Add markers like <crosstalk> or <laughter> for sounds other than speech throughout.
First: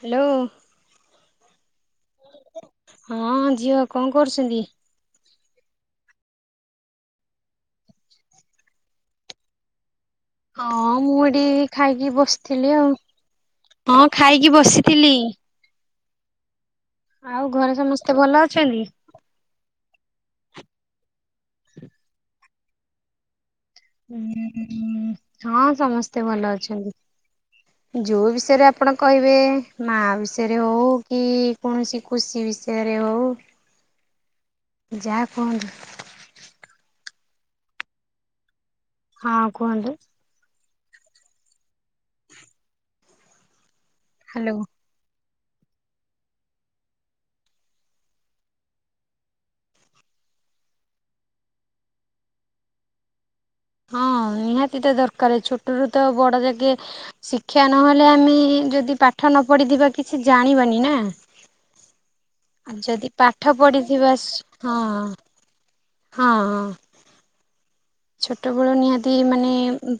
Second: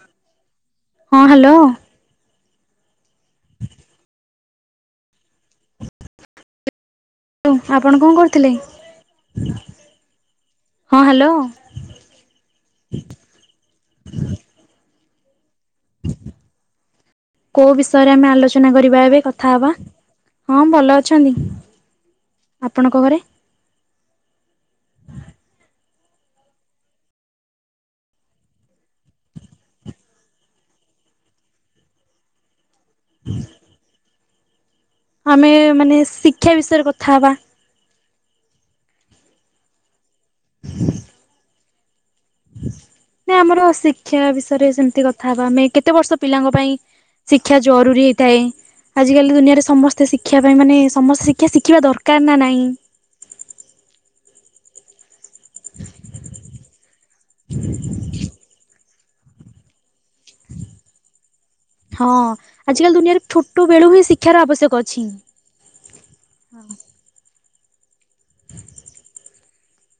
Hello. ହଁ hello ହଁ ଝିଅ କଣ କରୁଛନ୍ତି? ହାଲୋ ଆପଣ କଣ କରୁଥିଲେ? ହଁ ମୁଁ ଏଠି ଖାଇକି ବସିଥିଲି ଆଉ ହଁ ଖାଇକି ବସି ଥିଲି। କୋଉ ବିଷୟରେ ସମସ୍ତେ ଆମେ ଭଲ ଆଲୋଚନା ଅଛନ୍ତି? କରିବା ଏବେ କଥା ହବା ହଁ ଭଲ ଅଛନ୍ତି। ହ ଆପଣଙ୍କ ଘରେ? ସେ ଭଲ ଅଛନ୍ତି। ଯୋଉ ବିଷୟରେ ଆପଣ କହିବେ ମା ବିଷୟରେ ହଉ କି କୌଣସି ଖୁସି ବିଷ ୟରେ ହଉ। ଯାହା ଆମେ କୁହନ୍ତୁ। ମାନେ ଶିକ୍ଷା ବିଷୟରେ କଥା ହବା। ହଁ କୁହନ୍ତୁ। ନା ଆମର ଶିକ୍ଷା ହ୍ୟାଲୋ ବିଷୟରେ ସେମିତି କଥା ହବା ଆମେ କେତେ ବର୍ଷ ପିଲାଙ୍କ ପାଇଁ। ଶିକ୍ଷା ଜରୁରୀ ହେଇଥାଏ। ଆଜ କାଲି ଦୁନିଆରେ ସମସ୍ତେ ଶିକ୍ଷା ପାଇଁ ମାନେ ସମସ୍ତେ ଶିକ୍ଷା ଶିଖିବା ଦରକାର ନା ନାହିଁ। ହଁ ନିହାତି ତ ଦର କାରେ ଛୋଟରୁ ତ ବଡ଼ ଯାକେ ଶିକ୍ଷା ନହେଲେ ଆମେ ଯଦି ପାଠ ନ ପଢିଥିବା କିଛି ଜାଣିବନି ନା। ହଁ ଆ ଆଜିକାଲି ଯଦି ଦୁନିଆରେ ଛୋଟ ପାଠ ବେଳୁ ହିଁ ପଢିଥିବା ଶିକ୍ଷାର ସ ଆବଶ୍ୟକ ଅଛି। ହଁ। ହଁ ହଁ। ଛୋଟବେଳୁ ନିହାତି ମାନେ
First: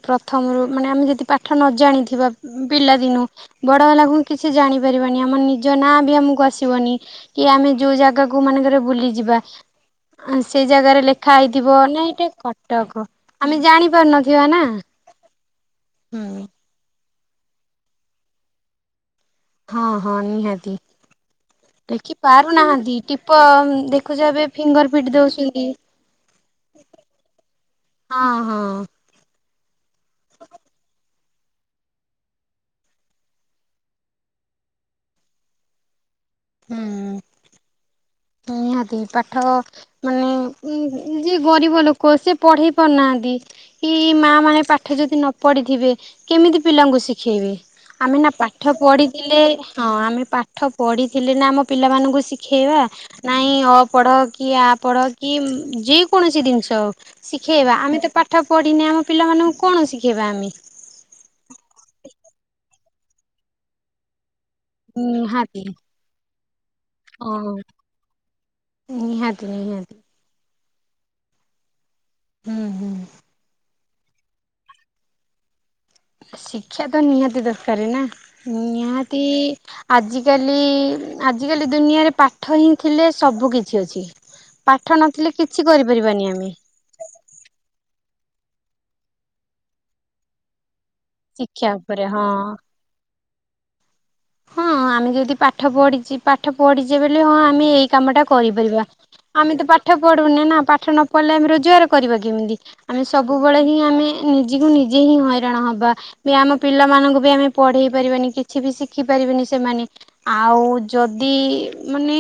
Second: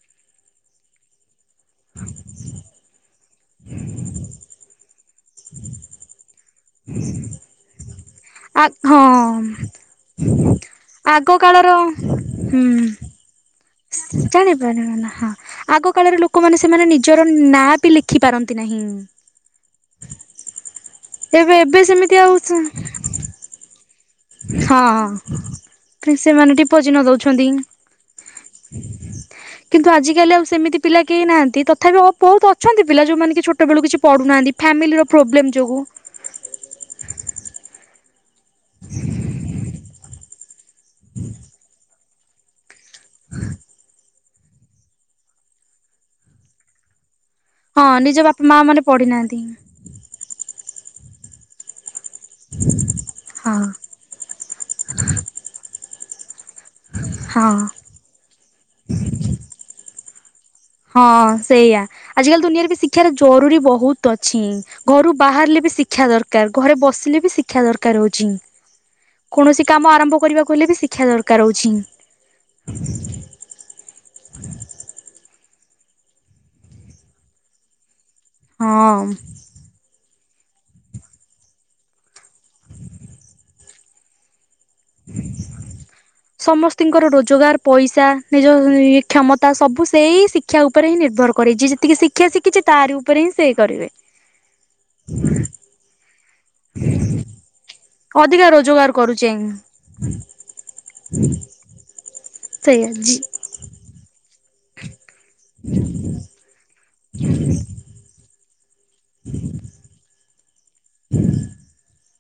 ପ୍ରଥମ ରୁ ମାନେ ଆମେ ଯଦି ପା ଠ ନ ଜାଣିଥିବା ପିଲାଦିନୁ ବଡ ହେଲା କୁ କି ସେ ଜାଣିପାରିବାନି ଆମ ନିଜ ନାଁ ବି ଆମକୁ ଆସିବନି କି ଆମେ ଯୋଉ ଯା ଆ ହଁ ସେ ଜାଗାରେ ଆଗ ଲେଖା କାଳର ହେଇଥିବ ନା ଏଇଟା ହୁଁ କଟକ ଆମେ ଜାଣି ପାରୁନଥିବା ଜାଣିପାରିବ ନା ହଁ ଆଗ କାଳରେ ହୁଁ ଲୋକମାନେ ସେମାନେ ନି ଜର ନାଁ ବି ଲେଖି ପାରନ୍ତି ନାହିଁ। ହଁ ହଁ ନିହାତି ଏବେ ଏବେ ସେମିତି ଲେଖି ଆଉ ପାରୁନାହାନ୍ତି ଟିପ ଦେ ହଁ ସେମାନେ ଟିପ ଚିହ୍ନ ଦଉଛନ୍ତି। ହଁ ହଁ। କିନ୍ତୁ ଆଜିକାଲି ଆଉ ସେମିତି ପିଲା କେହି ନାହାନ୍ତି ତଥାପି ବହୁତ ଅଛନ୍ତି ପିଲା ଯୋଉମାନେ କି ଛୋଟବେଳକୁ କିଛି ପଢୁନାହାନ୍ତି। ଫାମିଲିର ପ୍ରୋବ୍ଲେମ ଯୋଗୁଁ। ହୁଁ ନିହାତି ପାଠ ମାନେ ଯିଏ ଗରିବ ଲୋକ ସେ ପଢେଇ ପାରୁନାହାନ୍ତି କି ମା ମାନେ ପାଠ ଯଦି ନ ପଢ଼ିଥିବେ କେମିତି ପିଲାଙ୍କୁ ଶିଖ ଖେଇ ହଁ ନିଜ ଆମେ ନା ବାପା ମା ପାଠ ମାନେ ପଢିନାହାନ୍ତି ପଢିଥିଲେ ହଁ ଆମେ ପାଠ ପଢିଥିଲେ ନା ଆମ ପିଲାମାନଙ୍କୁ ଶିଖେଇବା ନାଇଁ ହଁ ଅପଢ଼ କି ଆ ପଢ କି ଯେ କୌଣସି ଜିନିଷ ଉ ହଁ। ଶିଖେଇବା ଆମେ ତ ପାଠ ପଢ଼ିନେ ଆମ ପିଲାମାନଙ୍କୁ କଣ ଶିଖେଇବା ଆମେ? ହଁ ସେଇଆ ଆଜିକାଲି ଦୁନିଆରେ ବି ଶିକ୍ଷାାର ଜରୁରୀ ବହୁତ ଅଛି। ଘରୁ ବାହାରିଲେ ନିହାତି ବି ଶିକ୍ଷା ଦରକାର ଘରେ ବସିଲେ ବି ହଁ ଶିକ୍ଷା ଦରକାର ହଉଛି। ନିହାତି କୌଣସି କାମ ନିହାତି ଆରମ୍ଭ କରିବା କଲେ ବି ଶିକ୍ଷା ଦରକାର ହଉଛି। ହୁଁ ହୁଁ। ଶିକ୍ଷା ତ ନିହାତି ଦରକାରୀ ନା ହଁ। ନିହାତି ଆଜି କାଲି ଆଜିିକାଲି ଦୁନିଆରେ ପାଠ ହିଁ ଥିଲେ ସବୁ କିଛି ଅଛି। ପାଠ ନଥିଲେ କିଛି କରିପାରିବାନି ଆମେ ସମସ୍ତିଙ୍କର ରୋଜଗାର ପଇସା ନିଜ କ୍ଷମତା ସବୁ ସେଇ ଶିକ୍ଷାକୁ ଉପରେ ହିଁ ନିର୍ଭର କରିଛି ଯେ ଶିକ୍ଷା ଯେତିକି ଉପରେ ଶିକ୍ଷା ହଁ ଶିଖିଛି ତାରି ଉପରେ ହିଁ ସେ କରିବେ ହଁ ଆମେ ଯଦି ପାଠ ପଢିଚେ ପାଠ ପଢିଛେ ବୋଲି ହଁ ଆମେ ଏଇ କାମଟା ଅଧିକା କରିପାରିବା। ରୋଜଗାର କରୁଛେ ଆମେ ତ ପାଠ ପଢୁନି ନା ପାଠ ନ ପଢିଲେ ଆମେ ରୋଜଗାର କରିବା କେମିତି ସେଇଆ ଆମେ ଜି ସବୁବେଳେ ହିଁ ଆମେ ନିଜକୁ ନିଜେ ହିଁ ହଇରାଣ ହବା ବି ଆମ ପିଲାମାନଙ୍କୁ ବି ଆମେ ପଢେଇ ପାରିବାନି କିଛି ବି ଶ ଶିଖିପାରିବେନି ସେମାନେ ଆଉ ଯଦି ମାନେ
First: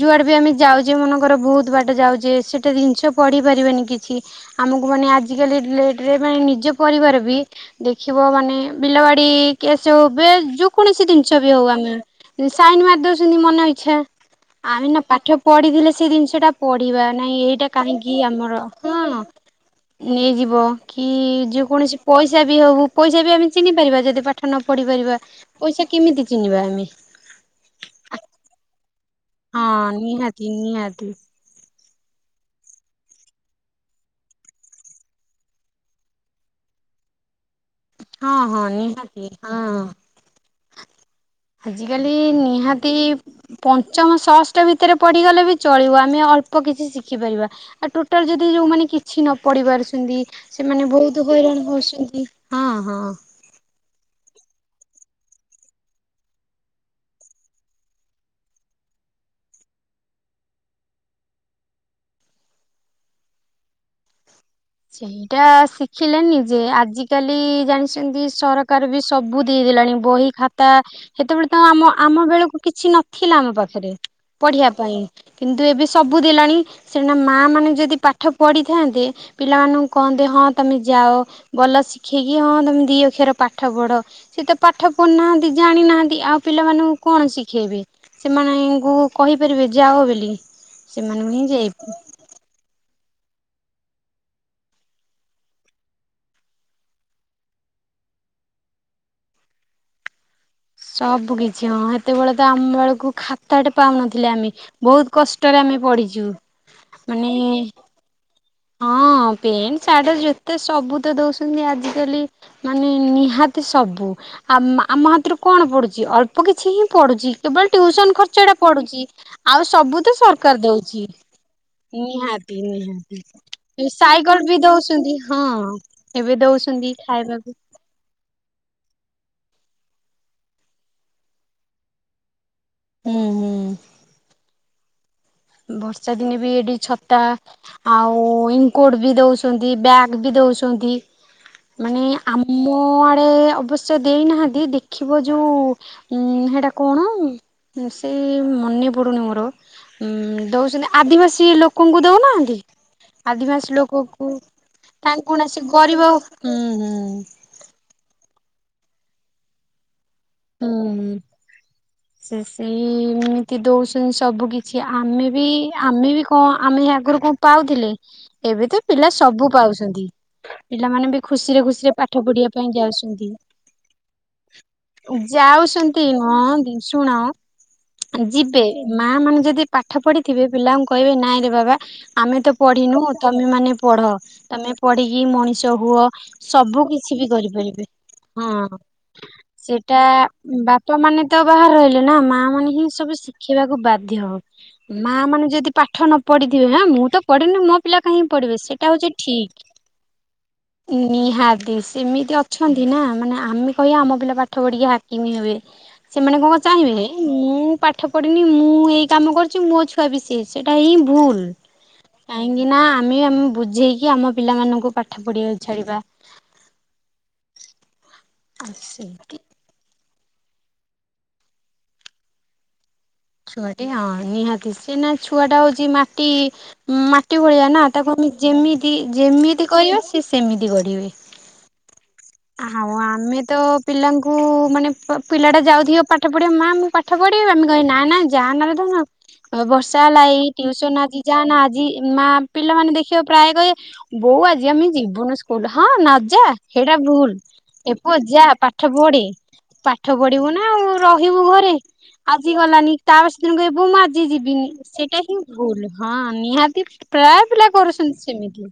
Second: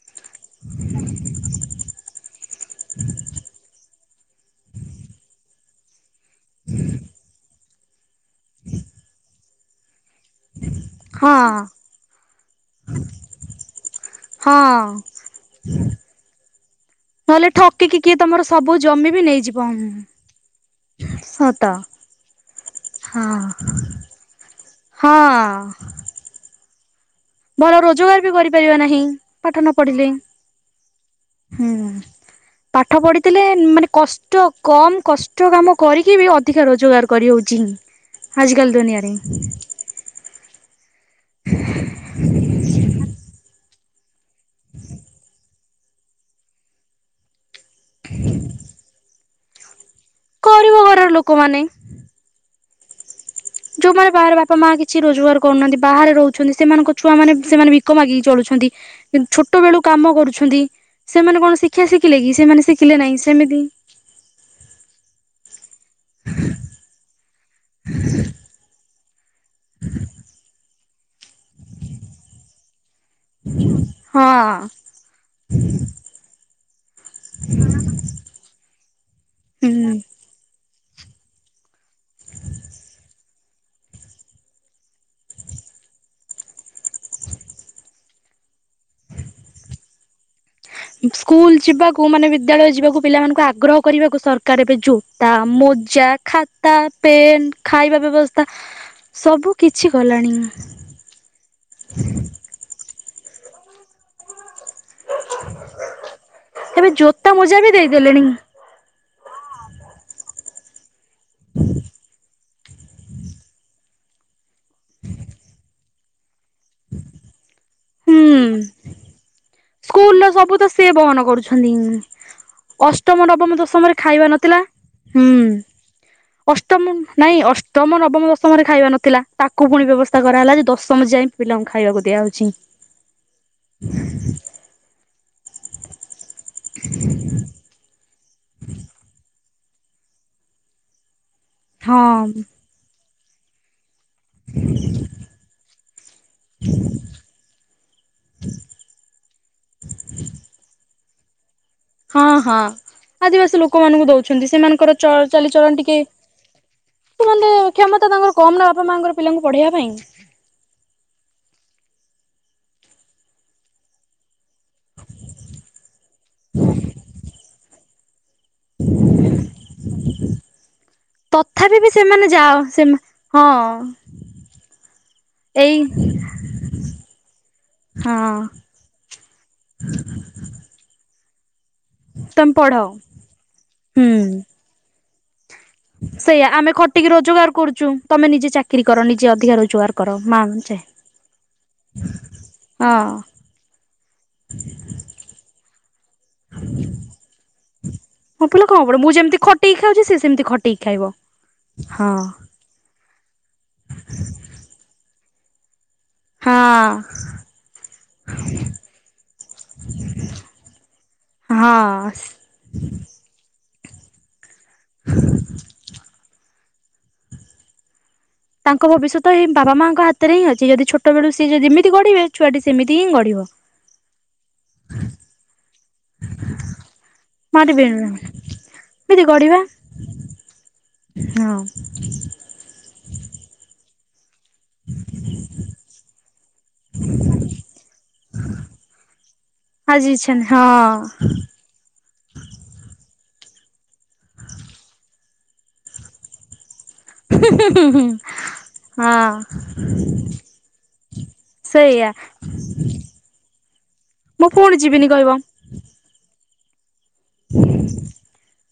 ଯୁଆଡ଼େ ବି ଆମେ ଯାଉଛେ ମନେକର ବହୁତ ବାଟ ଯାଉଛେ ସେଇଟା ଜିନିଷ ପଢ଼ିପାରିବେନି କିଛି ଆମକୁ ମାନେ ଆଜିକାଲି ଡେଟ୍ ରେ ମାନେ ନିଜ ପରିବାର ବି ଦେଖିବ ମାନେ ବିଲବାଡି କିଏ ସେ ହୁଏ କୌଣସି ହଁ ଜିନିଷ ବି ହଉ ଆମେ ସାଇନ ମାରିଦଉଛନ୍ତି ମନ ଇଛା ହଁ ଆମେ ନା ପାଠ ପଢିଥିଲେ ସେଇ ଜିନିଷ ଟା ପଢିବା ନାଇଁ ନହେଲେ ଏଇଟା ଠକିକି କାହିଁକି କିଏ ତମର ଆମର ସବୁ ହଁ ଜମି ବି ନେଇଯିବ ନେଇଯିବ କି? ସତ କୌଣସି ପଇସା ବି ହବ ପଇସା ବି ହଁ ଆମେ ଚିହ୍ନି ପାରିବା ଯଦି ପାଠ ନ ପଢି ପାରିବା ପଇା ହଁ ସେ କେମିତି ଚିହ୍ନିବା ଆମେ? ଭଲ ରୋଜଗାର ବି କରିପାରିବା ନାହିଁ ପାଠ ହଁ ନ ପଢିଲେ ନିହାତି ନିହାତି ହୁଁ। <inaudible> ପାଠ ପଢ଼ିଥିଲେ ମାନେ କଷ୍ଟ କମ କଷ୍ଟ କାମ କରିକି ବି ଅଧିକା ରୋଜଗାର କରିହଉଛି। ହଁ ହଁ ଆଜିକାଲି ଦୁନିଆରେ ନିହାତି ହଁ। ଆଜିକାଲି ନିହାତି ପଞ୍ଚମ ଷଷ୍ଠ ଭିତରେ ପଢଡିିଗଲେ ବି। ଚଳିବ ଆମେ ଅଳ୍ପ କିଛି ଶିଖିପାରିବା ଆଉ ଟୋଟାଲ ଯଦି ଯେଉଁମାନେ କିଛି ନ ପଢ଼ିବାର ଗରିବ ସେମାନେ ଘରର ବହୁତ ଲୋକମାନେ ହଇରାଣ ହଉଛନ୍ତି ହଁ ହଁ। ଯୋଉମାନେ ବାହହାର ବାପା ମା କିଛି ରୋଜଗାର କରୁନାହାନ୍ତି ବାହାରେ ରହୁଛନ୍ତି ସେମାନଙ୍କ ଛୁଆ ମାନେ ସେମାନେ ବିକ ମାଗିକି ଚଳୁଛନ୍ତି। ଛୋଟ ବେଳୁ କାମ କରୁଛନ୍ତି ସେମାନେ କଣ ଶିକ୍ଷା ଶିଖିଲେ କି ସେମାନେ ଶିଖିଲେ ନାହିଁ ସେମତି ହଁ। ସେଇଟା ଶିଖିଲେନି ଯେ ଆଜିକାଲି ଜାଣିଛନ୍ତି ସରକାର ବି ସବୁ ଦେଇଦେଲାଣି ବହି, ଖାତା ସେତେବେଳେ ତ ଆମ ଆମ ବେଳକୁ କିଛି ନଥିଲା ଆମ ପାଖରେ ହଁ ପଢିବା ପାଇଁ କିନ୍ତୁ ଏବେ ସବୁ ଦେଲାଣି ସେଠ ନା ମା ମାନେ ଯଦି ପାଠ ପଢିଥାନ୍ତେ ପିଲାମାନଙ୍କୁ ହୁଁ। କହନ୍ତେ ହଁ ତମେ ଯାଅ, ଭଲ ଶିଖେଇକି ହଁ ତମେ ଦି ଅକ୍ଷର ପାଠ ପଢ଼, ସେ ତ ପାଠ ପଢ଼ୁନାହାଁନ୍ତି ଜାଣିନାହାଁନ୍ତି ଆଉ ପିଲାମାନଙ୍କୁ କଣ ଶିଖେଇବେ, ସେମାନଙ୍କୁ କହିପାରିବେ ଯାଅ ବିଲି ସ୍କୁଲ ଯିବାକୁ ମାନେ ବିଦ୍ୟାଳୟ ଯିବାକୁ ପିଲାମାନଙ୍କୁ ଆଗ୍ରହ କରିବାକୁ ସରକାର ଏବେ ଜୋତା, ମୋଜା, ଖାତା, ପେନ୍, ଖାଇବା ପିଇବା ବ୍ୟବସ୍ଥା ସବୁ କିଛି କଲାଣି। ସବୁ କିଛି ହଁ ସେତେବେଳେ ତ ଆମ ବେଳକୁ ଖାତାଟେ ପାଉନଥିଲେ ଆମେ ବହୁତ କଷ୍ଟରେ ଆମେ ପଢ଼ିଛୁ। ଏବେ ମାନେ ଜୋତା ମୋଜା ବି ଦେଇଦେଲେଣି ହୁଁ। ହଁ ପେଣ୍ଟ, ସାର୍ଟ, ଜୋତା ସବୁ ତ ଦଉଛନ୍ତି ଆଜିକାଲି ମାନେ ନିହାତି ସବୁ ଆ-ଆମ ହାତରୁ କଣ ପଡୁଛି ଅଳ୍ପ କିଛି ହିଁ ପଡୁଛି କେବଳ ଟ୍ୟୁସନ ଖର୍ଚ୍ଚ ଟା ପଡୁଛି ଆଉ ସବୁ ତ ସରକାର ଦଉଛି। ନିଁ ନିହାତି ଅଷ୍ଟମ ନିହାତି ନବ ବମ ଦଶମରେ ଖାଇବା ସାଇକେଲ ନଥିଲା ବି ଦଉଛନ୍ତି ହୁଁ। ହଁ ଏବେ ଅଷ୍ଟମ ଦଉଛନ୍ତି ନାଇଁ ଖାଇବାକୁ ଅଷ୍ଟମ, ନବମ, ଦଶମ ଦଶମରେ ଖାଇବା ନଥିଲା ତାକୁ ପୁଣି ବ୍ୟବସ୍ଥା କରାହେଲା ଯେ ଦଶମ ଯାଇ ପିଲାଙ୍କୁ ଖାଇବାକୁ ଦିଆହଉଛି। ହୁଁ ହୁଁ। ବର୍ଷାଦିନେ ବି ଏଠି ଛତା ଆଉ ଇନକୋଡ ବି ଦଉଛି ଚନ୍ତି, ବ୍ୟାଗ୍ ବି ଦଉଛନ୍ତି, ହଁ ମାନେ ଆମ ଆଡେ ସେ ଦେଇନାହାଁନ୍ତି ଦେଖିବ ଯୋଉ, ଉମ୍ ସେଇଟା କଣ? ସେ ମନେ ପଡୁନି ମୋର ଉମ୍ ଦଉଛନ୍ତି ଆଦିବାସୀ ଲୋକ କଙ୍କୁ ହଁ ଦଉନାହାଁନ୍ତି ହଁ। ଆଦିବାସୀ ଲୋକମାନଙ୍କୁ ଦଉଛନ୍ତି, ସେମାନଙ୍କର ଚ ତାଙ୍କୁ ନା ସେ ଚାଲିଚଳନ ଟିକେ ଗରିବ ହୁଁ ହୁଁ ସେମାନେ କ୍ଷମତା ତାଙ୍କର କମ୍ ନା ବାପା ମାଆଙ୍କର ପିଲାଙ୍କୁ ପଢେଇବା ପାଇଁ ହୁଁ ସେ ସେଇ ଏମିତି ଦଉଛନ୍ତି ସବୁକିଛି, ଆମେ ବି ଆମେ ବି କଣ ଆମେ ଆଗୁ ରୁ କଣ ପାଉଥିଲେ, ଏବେ ତ ପିଲା ସବୁ ପାଉଛନ୍ତି। ପିଲାମାନେ ବି ଖୁସିରେ ତଥାପି ବି ଖୁସିରେ ପାଠ ସେମାନେ ଯାଅ ପଢିବା ପାଇଁ ସେ ଯାଉଛନ୍ତି। ହଁ <inaudible> ଏଇ ଯାଉଛନ୍ତି ନୁହଁନ୍ତି ଶୁଣ ହଁ ଯିବେ, ମାଆମାନେ ଯଦି ପାଠ ପଢିଥିବେ, ପିଲାଙ୍କୁ କହିବେ ନାଇଁ ରେ ବାବା ଆମେ ତମେ ତ ପଢ ପଢିନୁ, ତମେ ମାନେ ପଢ, ହୁଁ। ତମେ ପଢିକି ମଣି ଷ ହୁଅ, ସେଇଆ ଆମେ ଖଟିକି ସବୁକିଛି ବି ରୋଜଗାର କରୁଛୁ କରିପାରିବେ ତମେ ନିଜେ ହଁ। ଚାକିରି କର ନିଜେ ଅଧିକା ରୋଜଗାର ସେଇଟା କର ମା ଚେ ବାପା ମାନେ ତ ବାହାର ରହିଲେ ନା ମାଆମାନେ ହିଁ ହଁ ସବୁ ଶିଖେଇବାକୁ ବାଧ୍ୟ। ମାଆମାନେ ଯଦି ପାଠ ପାଠ ନ ପଢିଥିବେ ହେଁ ମୁଁ ତ ପଢିନି ମୋ ପିଲା କାହିଁକି ମୋ ପଢିବେ, ପିଲା କଣ ସେଟା ପଡେ ହଉଛି ମୁଁ ଯେମିତି ଠିକ। ଖଟେଇକି ଖାଉଛି ସେ ସେମିତି ଖଟେଇକି ଖାଇବ ନିହାତି ହଁ ସେମିତି ଅଛନ୍ତି ନା ମାନେ ଆମେ କହିବା ଆମ ପିଲା ପାଠ କିମି ହୁଏ। ସେମାନେ କଣ ହଁ ଚାହିଁବେ, ମୁଁ ପାଠ ପଢିନି ମୁଁ ଏଇ କାମ କରୁଚି, ମୋ ଛୁଆ ବି ସେଇ ସେଇଟା ହିଁ ଭୁଲ। ହଁ କାହିଁକିନା ଆମେ ଆମ ବୁଝେଇକି ଆମ ପିଲାମାନଙ୍କୁ ପାଠ ପଢିବାକୁ ଛାଡିବା ଆଉ ତାଙ୍କ ଭବିଷ୍ୟତ ସେମିତି ଏଇ ବାବା ମାଆଙ୍କ ହାତରେ ହିଁ ଅଛି। ଯଦି ଛୋଟବେଳୁ ସିଏ ଯେମିତି ଗଢିବେ ଛୁଆଟି ସେମିତି ହିଁ ଗଢିବ ଛୁଆଟି ହଁ ନିହାତି ସେ ନା ଛୁଆଟା ହଉଛି ମାଟି ମାଟି ଭଳିଆ ମାରିବେ ନା ତାକୁ ଏମିତି ଆମେ ଯେମିତି ଗଢିବା ଯେମିତି କରିବ ସିଏ ସେମିତି ଗଢ଼ିବେ। ହଁ। ହଉ ଆମେ ତ ପିଲାଙ୍କୁ ହଁ ମାନେ ପିଲାଟା ଯାଉଥିବ ପାଠ ପଢିବ ମାଆ ମୁଁ ପାଠ ପଢିବି, ଆମେ କହିବେ ନା ନା ଯାଆନା ଲୋ ଧନ ଆ ବର୍ଷା ଆଜି ହେଲା ଇଚ୍ଛା ଏଇ ନାହିଁ ଟ୍ୟୁସନ ଆଜି ହଁ ଯାଆନା ଆଜି ମା ପିଲାମାନେ ଦେଖ ଦେ ପ୍ରାୟ କହିବେ ବୋଉ ଆଜି ଆମେ ଯିବୁନୁ ସ୍କୁଲ୍। ହଁ ନ ଯା। ପୁରା ଭୁଲ୍ ହୁଁ ଏପ ଯା ପାଠ ପଢେ। ହଁ ପାଠ ପଢିବୁ ନା ଆଉ ରହିବୁ ଘରେ। ସେଇଆ ଆଜି ଗଲାନି ତାପ ସେଦିନ କହିବୁ ମୁଁ ଆଜି ଯିବିନି। ସେଇଟା ହି ଭୁଲ ହଁ ନିହାତି ମ୍ତି ପ୍ରାୟେ ପିଲା କରୁଛନ୍ତି ସେମିତି।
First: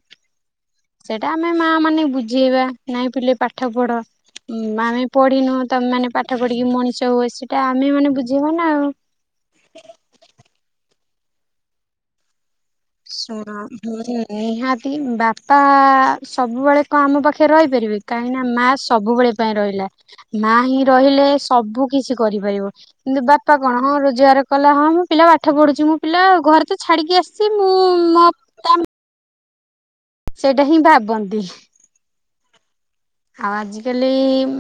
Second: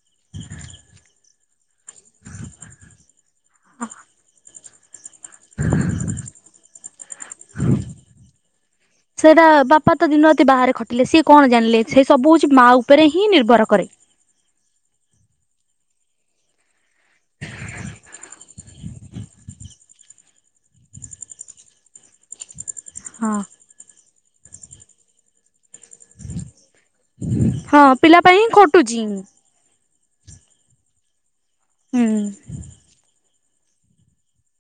ସେଇଟା ଆମେ ମା ମାନେ ବୁଝେଇବା। ନାଇଁ ପିଲେ ପାଠ ପଢ। ଆମେ ପଢିନୁ ତମେ ମାନେ ପାଠ ପଢିକି ମଣିଷ ହୁଅ। ସେଟା ଆମେ ମାନେ ବୁଝେଇବା ନା ଆଉ। ସେଇଟା ବାପା ତ ଦିନ ରାତି ବାହାରେ ଖଟିଲେ। ସିଏ କଣ ଜାଣିଲେ ସେ ସବୁ ମା ଉପରେ ହିଁ ନିର୍ଭର ଶୁଣ କରେ ନିହାତି ବାପା ସବୁବେଳେ କଣ ଆମ ପାଖରେ ରହିପାରିବେ। କାହିଁକି ନା ମା ସବୁବେଳେ ପାଇଁ ରହିଲା। ମା ହିଁ ର କହିଲେ ସବୁ କିଛି କରିପାରିବ। କିନ୍ତୁ ହଁ ବାପା କଣ ହଁ ରୋଜଗାର କଲା ହଁ ମୁଁ ପିଲା ପାଠ ପଢୁଛି। ମୁଁ ପିଲା ଘରେ ତ ଛାଡିକି ଆସିଛି। ମୁଁ ହଁ ପିଲା ମୋ ପାଇଁ ହିଁ ଖଟୁଛି ମୁଁ। ସେଇଟା ହିଁ ଭାବନ୍ତି। ହୁଁ। ଆଉ ଆଜିକାଲି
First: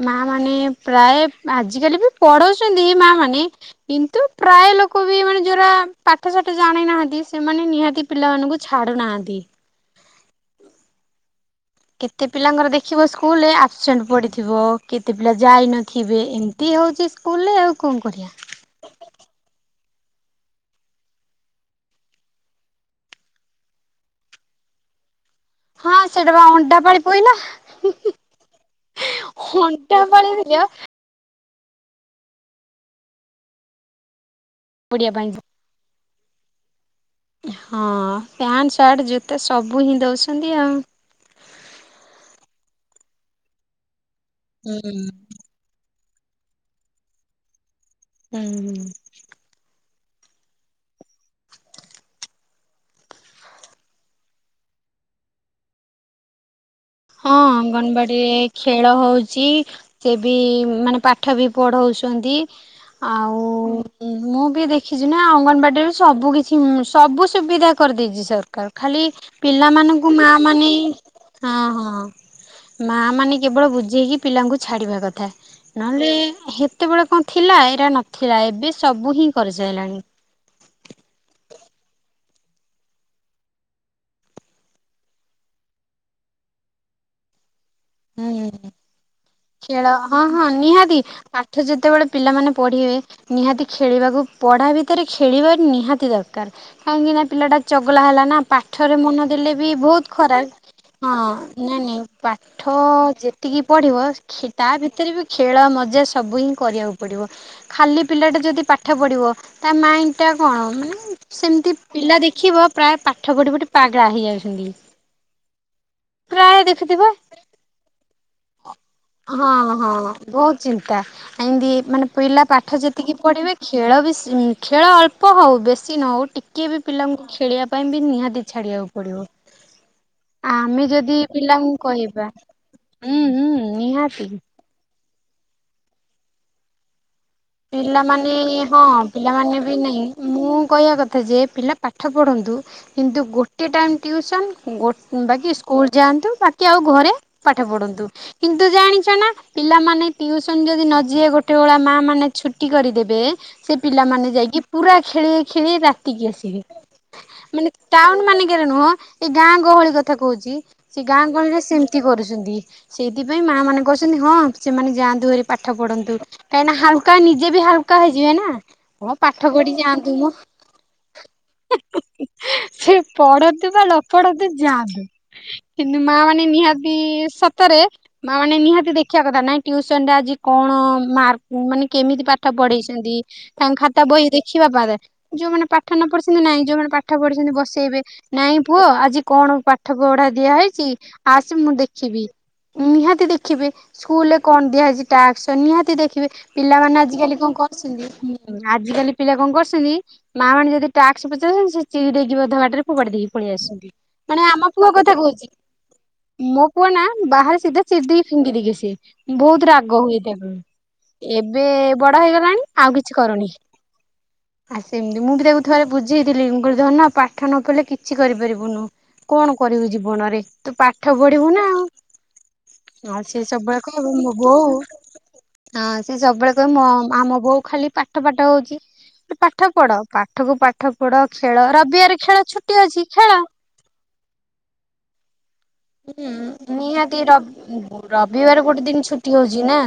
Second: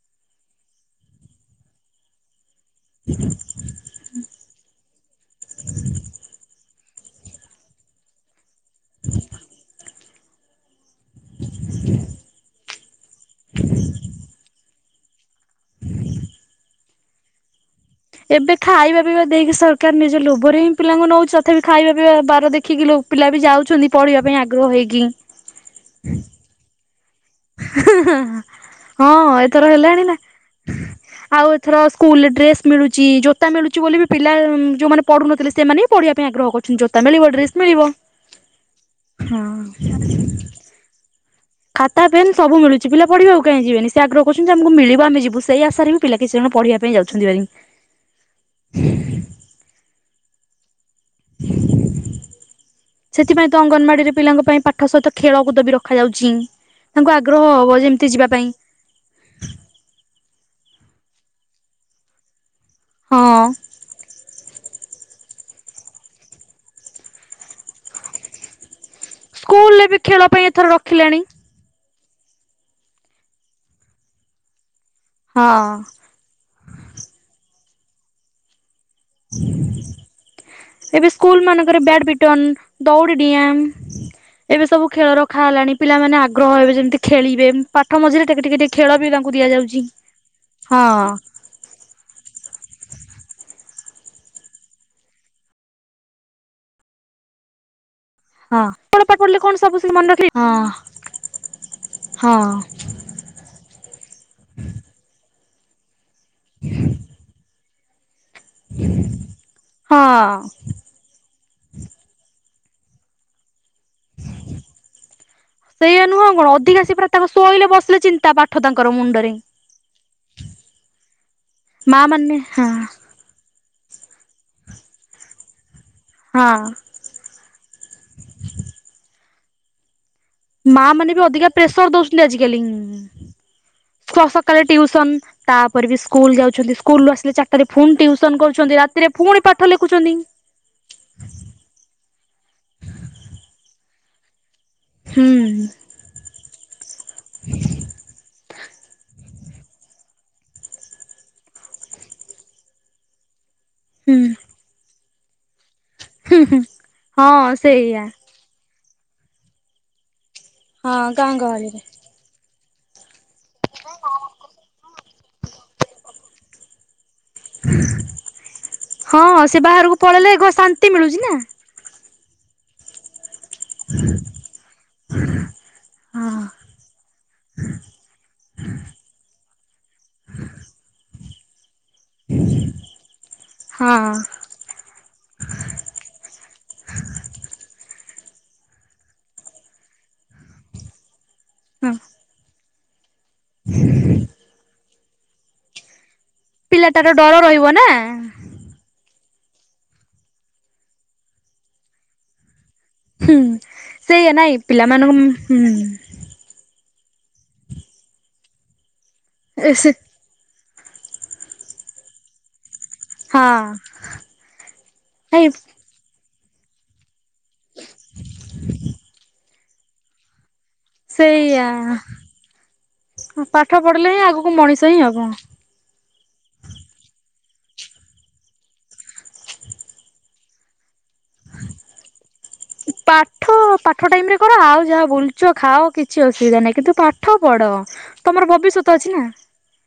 ମା ମାନେ ପ୍ରାୟ ଆଜିକାଲି ବି ପଢୋ ଚିନ୍ତି ମା ମାନେ କିନ୍ତୁ ପ୍ରାୟ ଲୋକ ବି ମାନେ ଯୋଉରା ପାଠସାଠ ଜାଣି ନାହାନ୍ତି। ସେମାନେ ନିହାତି ପିଲାମାନଙ୍କୁ ଛାଡୁନାହାନ୍ତି। କେତେ ପିଲାଙ୍କର ଦେଖିବ ସ୍କୁଲରେ ଆବସେଣ୍ଟ ପଡିଥିବ। କେତେ ପିଲା ଯାଇନଥିବେ। ଏମିତି ହଉଛି ସ୍କୁଲରେ ଆଉ। କଣ କରିବା ଏବେ ଖାଇବା ପିଇବା ଦେଇକି ସର୍ କାର୍ ନିଜ ଲୋଭରେ ହିଁ ପିଲାଙ୍କୁ ନଉଛି। ତଥାପି ଖାଇବା ପିଇବା ବାର ଦେଖିକି ପିଲା ବି ଯାଉଛନ୍ତି ପଢିବା ପାଇଁ ଆଗ୍ରହ ହେଇକି। ହଁ ସେଇଟା ବା ଅଣ୍ଡା ପାଳି। ପଇଲା ହଁ ଏଥର ଅଣ୍ଟା ହେଲାଣି ନା। ପାଳି ପିଲା ଆଉ ଥର ସ୍କୁଲ ଡ୍ରେସ୍ ମିଳୁଛି। ଜୋତା ମିଳୁଛି ବୋଲି ବି ପିଲା ଯୋଉମାନେ ପଡିଆ ପାଇଁ ପଢୁନଥିଲେ ସେମାନେ ପଢିବା ପାଇଁ ଆଗହ କରୁଛନ୍ତି। ଜ ମିଳିବ ଡ୍ରେସ୍ ହଁ ମିଳିବ। ପ୍ୟାଣ୍ଟ ସାର୍ଟ ଜୋତା ସବୁ ହିଁ ଦଉଛନ୍ତି ଆଉ ଖାତା ପେନ୍ ସବୁ ମିଳୁଛି। ପିଲା ପଢିବାକୁ କାଇଁ ଯିବେନି। ସେ ଆଗ୍ରହ କରୁଛନ୍ତି ଆମକୁ ହୁଁ। ମିଳିବ ଆମେ ଯିବୁ। ସେଇ ଆଶାରି ହିଁ ପିଲା କିଛି ଜଣ ପଢିବା ପାଇଁ ଯାଉଛନ୍ତି ଭାରି। ହୁଁ ହୁଁ। ସେଥିପାଇଁ ତ ଅଙ୍ଗନବାଡିରେ ପିଲାଙ୍କ ପାଇଁ ପାଠ ସହିତ ଖେଳକୁଦ ବି ରଖାଯାଉଛି। ତାଙ୍କୁ ହଁ ଆଗ୍ରହ ହବ ଯେମିତି ଯିବା ଅଙ୍ଗନବାଡିରେ ପାଇଁ ଖେଳ ହଉଛି। ସେ ବି ମାନେ ପାଠ ବି ପଢଉଛନ୍ତି। ହଁ ଆଉ ମୁଁ ବି ଦେଖିଛି ନା ଅଙ୍ଗନବାଡିରୁ ସବୁ କିିଛି ସବୁ ସୁବିଧା କରିଦେଇଛି ସରକାର। ଖାଲି ସ୍କୁଲରେ ବି ପିଲାମାନଙ୍କୁ ଖେଳ ମା ପାଇଁ ଏଥର ମାନେ ରଖିଲେଣି। ହଁ ହଁ। ହଁ ମା ମାନେ କେବଳ ବୁଝେଇକି ପିଲାଙ୍କୁ ଛା ଛାଡିବା କଥା ହଁ ନହେଲେ ସେତେବେଳେ କଣ ଥିଲା। ଏରା ନଥିଲା ଏବେ ସବୁ ହିଁ କରିସାରିଲାଣି ଏବେ ସ୍କୁଲ୍ ମାନଙ୍କରେ ବ୍ୟାଡ ମି ଟ ଦୌଡି ଡିଆଁ। ଏବେ ସବୁ ଖେଳ ରଖା ହେଲାଣି। ପିଲାମାନେ ଆଗ୍ରହ ହେବେ ଯେମିତି ଖେଳିବେ। ପାଠ ମଝିରେ ଟିକେ ହୁଁ। ଟିକେ ଟିକେ ଖେଳ ପ ଖେଳ ହଁ ହଁ ନିହାତି ପାଠ ଯେତେବେଳେ ପିଲାମାନେ ପଢିବେ ନିହାତି ଖେଳିବାକୁ ପଢା ଭିତରେ ଖେଳିବା ନିହାତି ଦରକାର। କାହିଁକିନା ପିଲାଟା ଚ ଗଲା ହେଲା ନା। ହଁ ପାଠରେ କଣ ପାଠ ମନ ପଢିଲେ ଦେଲେ କଣ ବି ସବୁ ସେ ମନେ ବହୁତ ରଖିବେ ହଁ ଖରାପ ହଁ ନାଇଁ ନାଇଁ। ପା ହଁ ପାଠ ଯେତିକି ପଢିବ ତା ଭିତରେ ବି ଖେଳ ମଜା ସବୁ ହିଁ କରିବାକୁ ପଡିବ। ଖାଲି ପିଲାଟା ଯଦି ପାଠ ପଢିବ। ତା ହଁ। ମାଇଣ୍ଡ୍ ଟା କଣ ମାନେ ସେମିତି ପିଲା ଦେଖିବ। ପ୍ରାୟ ପାଠ ପଢି ପଟେ ପାଗେଳା ହେଇ ଯାଉଛନ୍ତି। ସେଇଆ ନୁହଁ କଣ ପ୍ରାୟେ ଅଧିକା ସେ ପୁରା ଦେଖିଥିବେ। ତାଙ୍କ ଶୋଇଲେ ବସିଲେ ଚିନ୍ତା ପାଠ ତାଙ୍କର ମୁଁ ହଁ ହଁ ବହୁତ ଚିନ୍ତା। ଏମିତି ମା ମାନେ ପିଲା ହଁ ପାଠ ଯେତିକି ପଢିବେ ଖେଳ ବେ ଖେଳ ଅଳ୍ପ ହଉ। ବେଶ୍ ଚି ନ ହଉ ହଁ। ଟିକେ ବି ପିଲାଙ୍କୁ ଖେଳିବା ପାଇଁ ବି ନିହାତି ଛାଡିବାକୁ ପଡିବ। ମା ଆମେ ମାନେ ଯଦି ବି ଅଧିକା ପିଲାଙ୍କୁ ପ୍ରେସର ଦଉଛନ୍ତି କହିବା ଆଜିକାଲି। ହୁଁ ହୁଁ ନିହାତି ସକାଳେ ଟ୍ୟୁସନ ତାପରେ ବି ସ୍କୁଲ ଯାଉଛନ୍ତି ସ୍କୁଲ ଆ ପିଲାମାନେ ହଁ ପୁଣି ପାଠ ପିଲାମାନେ ବି ନାଇଁ ଲେଖୁଛନ୍ତି। ମୁଁ କହିବା କଥା ଯେ ପିଲା ପାଠ ପଢନ୍ତୁ କିନ୍ତୁ ଗୋଟେ ଟାଇମ ଟ୍ୟୁସନ୍। ହୁଁ ବାକି ସ୍କୁଲ ଯାଆନ୍ତୁ ବାକି ଆଉ ଘରେ ପାଠ ପଢ଼ନ୍ତୁ କିନ୍ତୁ ଜାଣିଛ ନା ପିଲାମାନେ ଟ୍ୟୁସନ୍ ଯଦି ନ ଯିବେ ଗୋଟେ ଭଳା ମାଆ ମାନେ ଛୁଟି କରିଦେବେ ସେ ହୁଁ ପିଲାମାନେ ଯାଇକି ପୁରା ଖେଳି ଖେଳି ରା ତିକି ଆସିବି ହଁ ମାନେ ସେଇଆ। ଟାଉନ ମାନଙ୍କରେ ନୁହଁ ଏଇ ଗାଁ ଗହଳି କଥା କହୁଛି। ସେ ଗାଁ ଗହଳିରେ ସେମତି କରୁଛନ୍ତି। ସେଇଥିପାଇଁ ମା ମାନେ କହୁଛନ୍ତି ହଁ ସେମାନେ ଯାଆନ୍ତୁହରେ ପାଠ ପଢନ୍ତୁ କାହିଁକି ନା ହାଲକା ନିଜେ ବି ହାଲକା ହେଇଯିବେ ନା କଣ ହଁ ପାଠ ସେ ପଢି ବାହାରକୁ ଯାଆନ୍ତୁ ପଳେଇଲେ ମ ଘ ଶାନ୍ତି ମିଳୁଛି ନା। ସେ ପଢନ୍ତୁ ବା ନ ପଢନ୍ତୁ ଯାଆନ୍ତୁ କିନ୍ତୁ ମା ହଁ ମାନେ ନିହାତି ସତରେ ମାନେ ନିହାତି ଦେଖିବା କଥା ନାଇଁ ଟ୍ୟୁସନ ରେ ଆଜି କଣ ମାର୍କ ମାନେ କେମିତି ପାଠ ପଢେଇଛନ୍ତି ତାଙ୍କ ଖାତା ହଁ ବହି ଦେଖିବା ପା ଯୋଉମାନେ ପାଠ ନ ପଢିଛନ୍ତି ନାହିଁ ଯୋଉମାନେ ପାଠ ପଢିଛନ୍ତି ବସେଇବେ ନାଇଁ ପୁଅ ଆଜି କଣ ପାଠ ପଢା ଦିଆ ହେଇଛି ଆସ ମୁଁ ହଁ ଦେଖିବି ନିହାତି ଦେଖିବେ ସ୍କୁଲ ରେ କଣ ଦିଆହାଇଛି ଟାସ୍କ୍ ନିହାତି ଦେଖିବେ। ପିଲାମାନୋନ ପିଲାଟାର ଡର ଆଜିକାଲି କଣ ରହିବ ନା କରୁଛନ୍ତି ଆଜିକାଲି ପିଲା କଣ କରୁଛନ୍ତି ମା ମାନେ ଯଦି ଟାକ୍ସ ପଚାରୁଛନ୍ତି ସେ ଚିରିଡକି ଅଧା ବାଟରେ କଡେଖି ହୁଁ। ପଳେଇ ଆସ ସେଇଆ ମାନେ ନାଇଁ ଆମ ପୁଅ ପିଲାମାନଙ୍କୁ କଥା କହୁଛି ହୁଁ ମୋ ପୁଅ ନା ବାହାରେ ସିଧା ସିଧି ଫିଙ୍ଗି ଦିକେ ସେ ବହୁତ ସେ ରାଗ ହୁଏ ତାକୁ। ଏବେ ବଡ଼ ହେଇଗଲାଣି। ଆଉ କିଛି ହଁ କରୁନି ଆ ସେମିତି ମୁଁ ବି ନାଇଁ ତାକୁ ଥିବରେ ବୁଝି ଧନ ପାଠ ନ ପଢିଲେ କିଛି କରିପାରିବୁନୁ କଣ କରିବୁ ଜୀବନରେ? ତୁ ପାଠ ପଢିବୁ ସେଇଆ ନା ଆଉ ଆଉ ସେ ପାଠ ସବୁବେଳେ କହ ପଢିଲେ ହିଁ ମୋ ଆଗକୁ ବୋଉ ମଣିଷ ହିଁ ହବ। ହଁ ସେ ସବୁବେଳେ କହ ମ ଆମ ବୋଉ ଖାଲି ପାଠ ପାଠ ହଉଛି ପାଠ ପଢ ପାଠ କୁ ପାଠ ପୋଡ ଖେଳ ରବିବାର ଖେଳ ଛୁଟି ଅଛି ଖେଳ। ପାଠ ପାଠ ଟାଇମ ରେ ଆଉ ଯାହା ବୁଲ ହଁ ନିହାତି ପଢ। ତମର ରବିବାର ଗୋଟେ ଭବିଷ୍ୟତ ଦିନ ଅଛି ନା ଛୁଟି ହଉଛି ନା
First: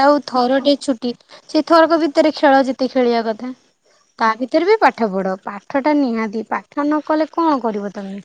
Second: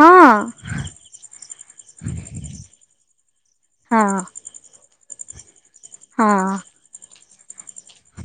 ହଁ ଆଉ ଥର ଟେ ଛୁଟି ସେଇ ଥରକ ଭିତରେ ଖେଳ ଯେତେ ଖେଳିବା କଥା। ହଁ ତା ଭିତରେ ବି ପାଠ ପଢ। ପାଠଟା ନିହାତି ହଁ। ପାଠ ନ କଲେ କଣ କରିବ ତମେ?